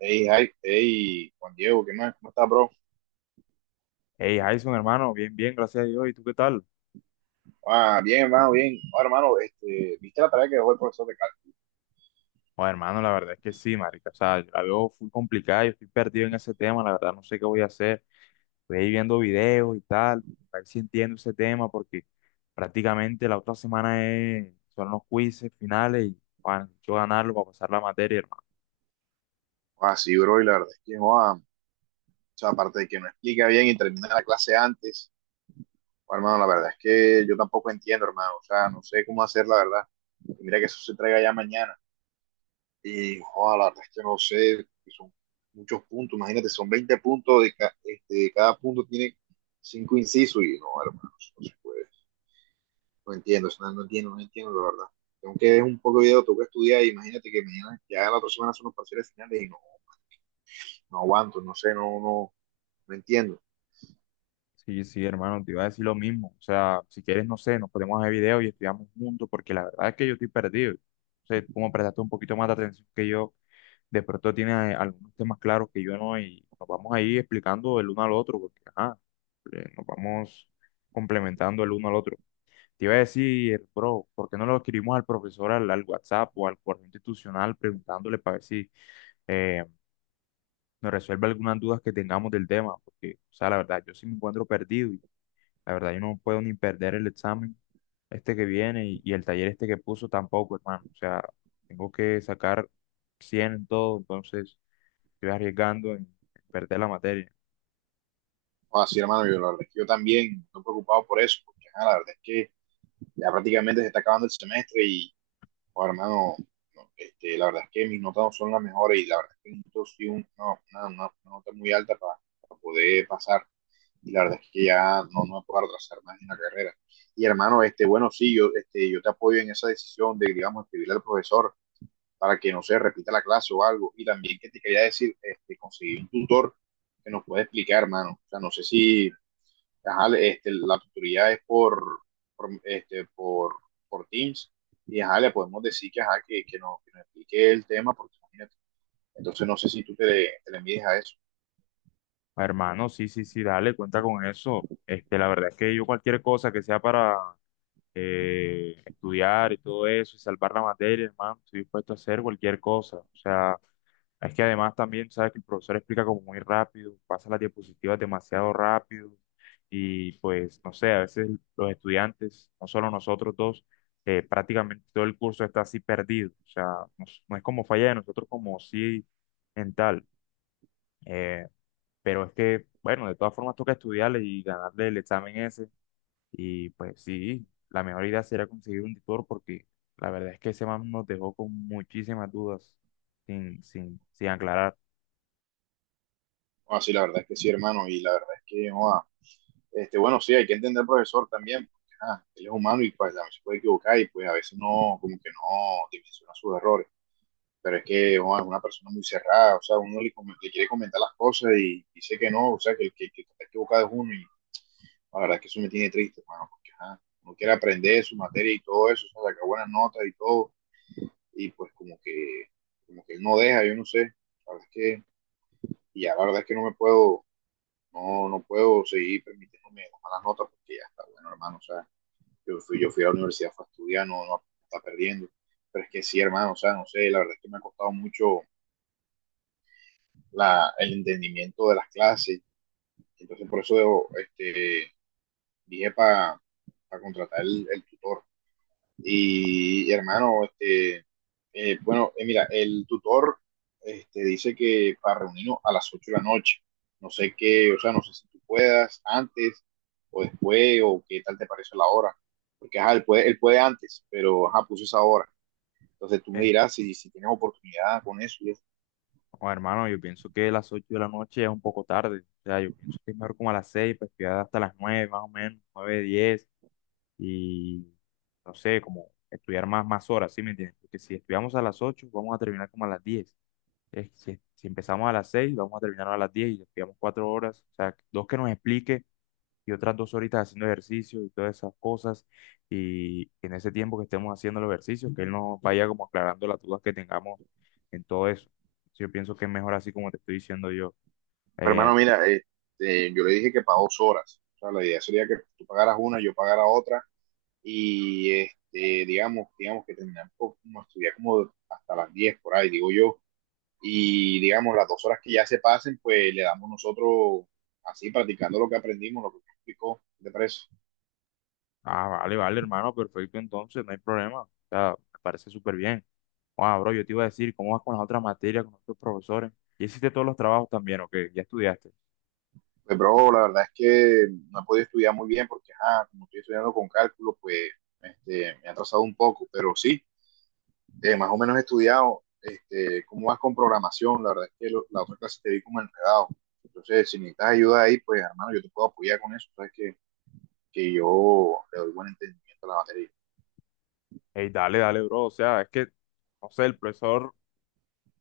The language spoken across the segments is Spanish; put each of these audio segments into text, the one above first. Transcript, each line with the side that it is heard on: right: Hey, hi, hey, Juan Diego, ¿qué más? ¿Cómo estás, bro?
left: Hey, Jason, hermano, bien, bien, gracias a Dios. ¿Y tú qué tal?
right: Ah, bien, hermano, bien. Ah, hermano, este, ¿viste la tarea que dejó el profesor de cálculo?
left: Bueno, hermano, la verdad es que sí, marica. O sea, yo la veo full complicada, yo estoy perdido en ese tema, la verdad no sé qué voy a hacer. Estoy ahí viendo videos y tal, a ver si entiendo ese tema, porque prácticamente la otra semana son los quizzes finales y bueno, yo ganarlo para pasar la materia, hermano.
right: Ah, sí, bro, y la verdad es que, ah, o sea, aparte de que no explica bien y termina la clase antes, ah, hermano, la verdad es que yo tampoco entiendo, hermano, o sea, no sé cómo hacer, la verdad. Y mira que eso se traiga ya mañana. Y, ah, la verdad es que no sé, que son muchos puntos, imagínate, son 20 puntos, de este, cada punto tiene cinco incisos y no, hermano, eso no se puede. No entiendo, o sea, no entiendo, no entiendo la verdad. Tengo que ver un poco de video, tengo que estudiar. Imagínate que mañana, ya la otra semana son los parciales finales y no, no aguanto, no sé, no, no, no entiendo.
left: Sí, sí, hermano, te iba a decir lo mismo. O sea, si quieres, no sé, nos podemos hacer videos y estudiamos juntos, porque la verdad es que yo estoy perdido. O sea, como prestaste un poquito más de atención que yo de pronto tiene algunos temas claros que yo no, y nos vamos a ir explicando el uno al otro, porque ajá, nos vamos complementando el uno al otro. Te iba a decir, bro, ¿por qué no lo escribimos al profesor al WhatsApp o al correo institucional preguntándole para ver si eh, nos resuelve algunas dudas que tengamos del tema? Porque, o sea, la verdad, yo sí me encuentro perdido y la verdad yo no puedo ni perder el examen este que viene y el taller este que puso tampoco, hermano. O sea, tengo que sacar 100 en todo, entonces estoy arriesgando en perder la materia.
right: Ah, sí, hermano, yo, la verdad es que yo también estoy preocupado por eso, porque ah, la verdad es que ya prácticamente se está acabando el semestre y, oh, hermano, no, este, la verdad es que mis notas no son las mejores y la verdad es que necesito sí no, no, no, una nota muy alta para poder pasar. Y la verdad es que ya no, no me puedo retrasar más en la carrera. Y hermano, este, bueno, sí, yo, este, yo te apoyo en esa decisión de, digamos, escribirle al profesor para que no se repita la clase o algo. Y también que te quería decir, este, conseguir un tutor que nos pueda explicar, hermano. O sea, no sé si ajá, este, la tutoría es por, este, por Teams y ajá, le podemos decir que, ajá, que, que nos explique el tema, porque imagínate. Entonces, no sé si tú te le mides a eso.
left: Hermano, sí, sí, sí, dale, cuenta con eso. Este, la verdad es que yo cualquier cosa que sea para estudiar y todo eso y salvar la materia, hermano, estoy dispuesto a hacer cualquier cosa. O sea, es que además también, sabes que el profesor explica como muy rápido, pasa las diapositivas demasiado rápido y pues, no sé, a veces los estudiantes, no solo nosotros dos, prácticamente todo el curso está así perdido. O sea, no, es no es como falla de nosotros como sí en tal. Eh, pero es que, bueno, de todas formas toca estudiarle y ganarle el examen ese. Y pues sí, la mejor idea sería conseguir un tutor porque la verdad es que ese man nos dejó con muchísimas dudas sin aclarar.
right: No, así, sí, la verdad es que sí, hermano, y la verdad es que, no este, bueno, sí, hay que entender al profesor también, porque ah, él es humano y pues, también se puede equivocar y pues a veces no, como que no dimensiona sus errores. Pero es que oh, es una persona muy cerrada, o sea, uno le quiere comentar las cosas y dice que no, o sea, que el que está equivocado es uno y la verdad es que eso me tiene triste, hermano, porque ah, uno quiere aprender su materia y todo eso, o sea, sacar buenas notas y todo, y pues como que él no deja, yo no sé, la verdad es que, y ya la verdad es que no me puedo, no, no puedo seguir permitiéndome las malas notas porque ya está bueno, hermano, o sea. Yo fui a la universidad, fue a estudiar, no, no está perdiendo. Pero es que sí, hermano, o sea, no sé, la verdad es que me ha costado mucho el entendimiento de las clases. Entonces, por eso debo, este, dije para contratar el tutor. Y, hermano, este, bueno, mira, el tutor este, dice que para reunirnos a las 8 de la noche. No sé qué, o sea, no sé si tú puedas antes o después o qué tal te parece la hora. Porque, ajá, él puede antes, pero, ajá, puso esa hora. Entonces tú me
left: Eh,
right: dirás si tienes oportunidad con eso. Y eso.
left: oh, hermano, yo pienso que las 8 de la noche ya es un poco tarde. O sea, yo pienso que es mejor como a las 6 pues estudiar hasta las 9 más o menos, 9, 10 y no sé, como estudiar más, más horas, ¿sí me entiendes? Porque si estudiamos a las 8 vamos a terminar como a las 10. Si empezamos a las 6, vamos a terminar a las 10 y nos quedamos 4 horas. O sea, dos que nos explique y otras 2 horitas haciendo ejercicio y todas esas cosas. Y en ese tiempo que estemos haciendo los ejercicios, que él nos vaya como aclarando las dudas que tengamos en todo eso. Yo pienso que es mejor así como te estoy diciendo yo.
right: Pues,
left: Eh,
right: hermano, mira, yo le dije que para 2 horas. O sea, la idea sería que tú pagaras una, yo pagara otra. Y este, digamos que terminamos como estudiar como hasta las 10 por ahí, digo yo. Y digamos, las 2 horas que ya se pasen, pues le damos nosotros así practicando lo que aprendimos, lo que me explicó, de preso.
left: ah, vale, vale, hermano, perfecto, entonces, no hay problema. O sea, me parece súper bien. Wow, bro, yo te iba a decir, ¿cómo vas con las otras materias, con los otros profesores? ¿Y hiciste todos los trabajos también o qué? ¿Ya estudiaste?
right: Pues, bro, la verdad es que no he podido estudiar muy bien porque, ah, como estoy estudiando con cálculo, pues este, me ha atrasado un poco, pero sí, más o menos estudiado este, cómo vas con programación. La verdad es que la otra clase te vi como enredado. Entonces, si necesitas ayuda ahí, pues hermano, yo te puedo apoyar con eso. Sabes que yo le doy buen entendimiento a la batería.
left: Ey, dale, dale, bro. O sea, es que, no sé, el profesor,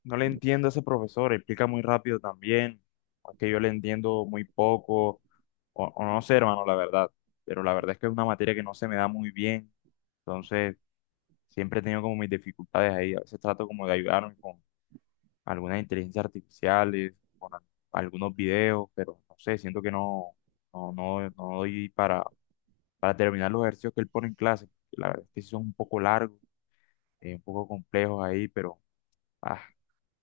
left: no le entiendo a ese profesor, explica muy rápido también. O es que yo le entiendo muy poco, o no sé, hermano, la verdad. Pero la verdad es que es una materia que no se me da muy bien. Entonces, siempre he tenido como mis dificultades ahí. A veces trato como de ayudarme con algunas inteligencias artificiales, con algunos videos, pero no sé, siento que no, no, no, no doy para terminar los ejercicios que él pone en clase. La verdad es que sí son un poco largos, un poco complejos ahí, pero ah,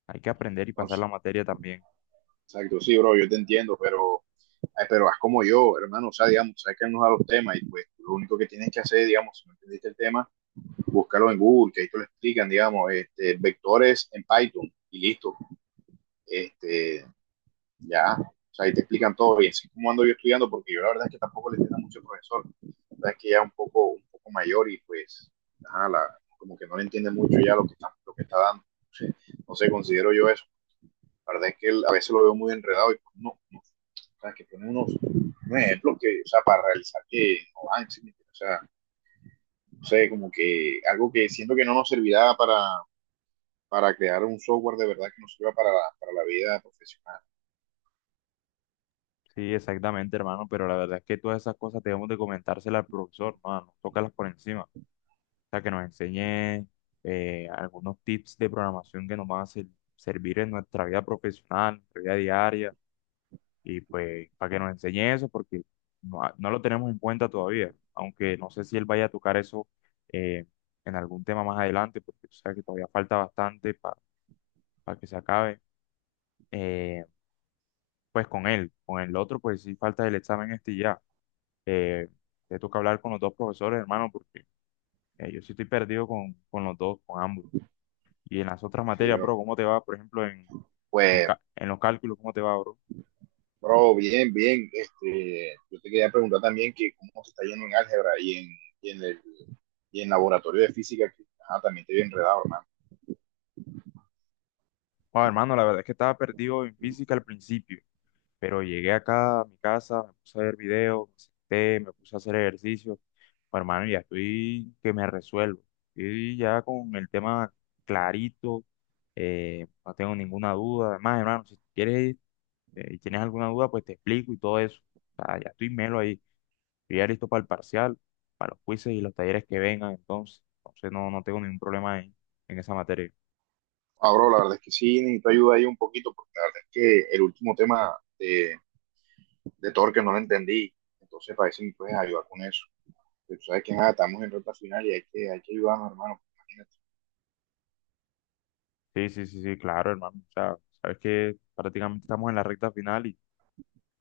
left: hay que aprender y pasar
right: Entonces,
left: la materia también.
right: exacto, sí, bro, yo te entiendo, pero haz como yo, hermano. O sea, digamos, sabes que él nos da los temas y pues lo único que tienes que hacer, digamos, si no entendiste el tema, búscalo en Google, que ahí te lo explican, digamos, este, vectores en Python y listo. Este, ya, o sea, ahí te explican todo y así como ando yo estudiando, porque yo la verdad es que tampoco le entiendo mucho al profesor, la verdad es que ya un poco mayor y pues, ajá, como que no le entiende mucho ya lo que está dando, no sé, considero yo eso, la verdad es que él, a veces lo veo muy enredado y pues, no, no, o sea, que pone unos ejemplos que, o sea, para realizar que no van, ¿sí me entiendes? O sea, no sé, como que algo que siento que no nos servirá para, crear un software de verdad que nos sirva para la vida profesional,
left: Sí, exactamente, hermano, pero la verdad es que todas esas cosas debemos de comentárselas al profesor, no, no tocarlas por encima. O sea, que nos enseñe algunos tips de programación que nos van a servir en nuestra vida profesional, en nuestra vida diaria, y pues para que nos enseñe eso, porque no, no lo tenemos en cuenta todavía, aunque no sé si él vaya a tocar eso eh, en algún tema más adelante, porque tú sabes que todavía falta bastante para que se acabe. eh, pues con él. Con el otro, pues sí falta el examen este y ya. Eh, Te toca hablar con los dos profesores, hermano, porque yo sí estoy perdido con los dos, con ambos. Y en las otras
right: sí,
left: materias,
right: pero,
left: bro, ¿cómo te va? Por ejemplo,
right: pues.
left: en los cálculos, ¿cómo te va, bro?
right: Bro, bien, bien. Este, yo te quería preguntar también que cómo te está yendo en álgebra y en el y en laboratorio de física, que ajá, también te vi enredado, hermano.
left: Bueno, hermano, la verdad es que estaba perdido en física al principio, pero llegué acá a mi casa, me puse a ver videos, me senté, me puse a hacer ejercicio. Bueno, hermano, ya estoy que me resuelvo. Estoy ya con el tema clarito, no tengo ninguna duda. Además, hermano, si quieres y tienes alguna duda, pues te explico y todo eso. O sea, ya estoy melo ahí. Estoy ya listo para el parcial, para los quizzes y los talleres que vengan, entonces. Entonces no, no tengo ningún problema en esa materia.
right: Ah, bro, la verdad es que sí, necesito ayuda ahí un poquito, porque la verdad es que el último tema de Torque no lo entendí. Entonces, para eso me puedes ayudar con eso. Pero tú sabes que nada, estamos en recta final y hay que ayudarnos, hermano. Imagínate.
left: Sí, sí, sí, sí, claro, hermano. O sea, sabes que prácticamente estamos en la recta final y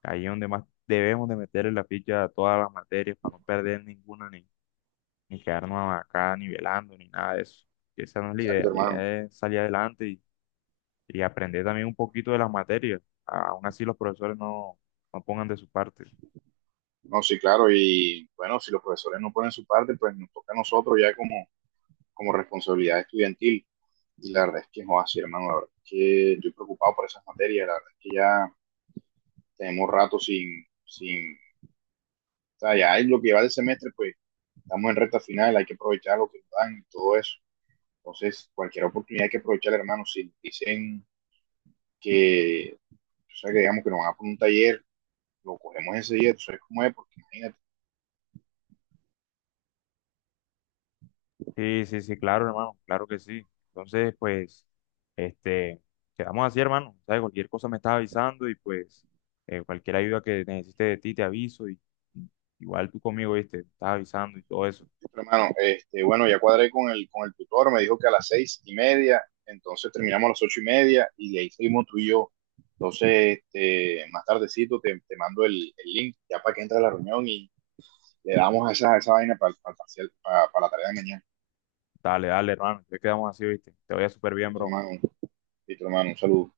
left: ahí es donde más debemos de meterle la ficha a todas las materias para no perder ninguna ni quedarnos acá nivelando, ni nada de eso. Esa no es
right: Exacto,
left: la
right: hermano.
left: idea es salir adelante y aprender también un poquito de las materias. Aún así los profesores no, no pongan de su parte.
right: No, sí, claro, y bueno, si los profesores no ponen su parte, pues nos toca a nosotros ya como responsabilidad estudiantil. Y la verdad es que es así, hermano, la verdad es que estoy preocupado por esas materias, la verdad es que ya tenemos rato sin o sea, ya es lo que va del semestre, pues estamos en recta final, hay que aprovechar lo que nos dan y todo eso. Entonces, cualquier oportunidad hay que aprovechar, hermano, si dicen que, o sea, que digamos que nos van a poner un taller, lo cogemos ese día, tú sabes cómo es, porque imagínate,
left: Sí, sí, sí, claro, hermano, claro que sí. Entonces, pues, este, quedamos así, hermano. ¿Sabes? Cualquier cosa me estás avisando y pues cualquier ayuda que necesites de ti te aviso y igual tú conmigo, ¿viste? Me estás avisando y todo eso.
right: hermano, este, bueno, ya cuadré con el tutor, me dijo que a las 6:30, entonces terminamos a las 8:30 y de ahí seguimos tú y yo. Entonces, este, más tardecito te mando el link ya para que entre a la reunión y le damos esa vaina para la tarea de mañana.
left: Dale, dale, hermano. Entonces quedamos así, ¿viste? Te vaya súper bien,
right: Listo,
left: bro.
right: hermano, listo, hermano, un saludo.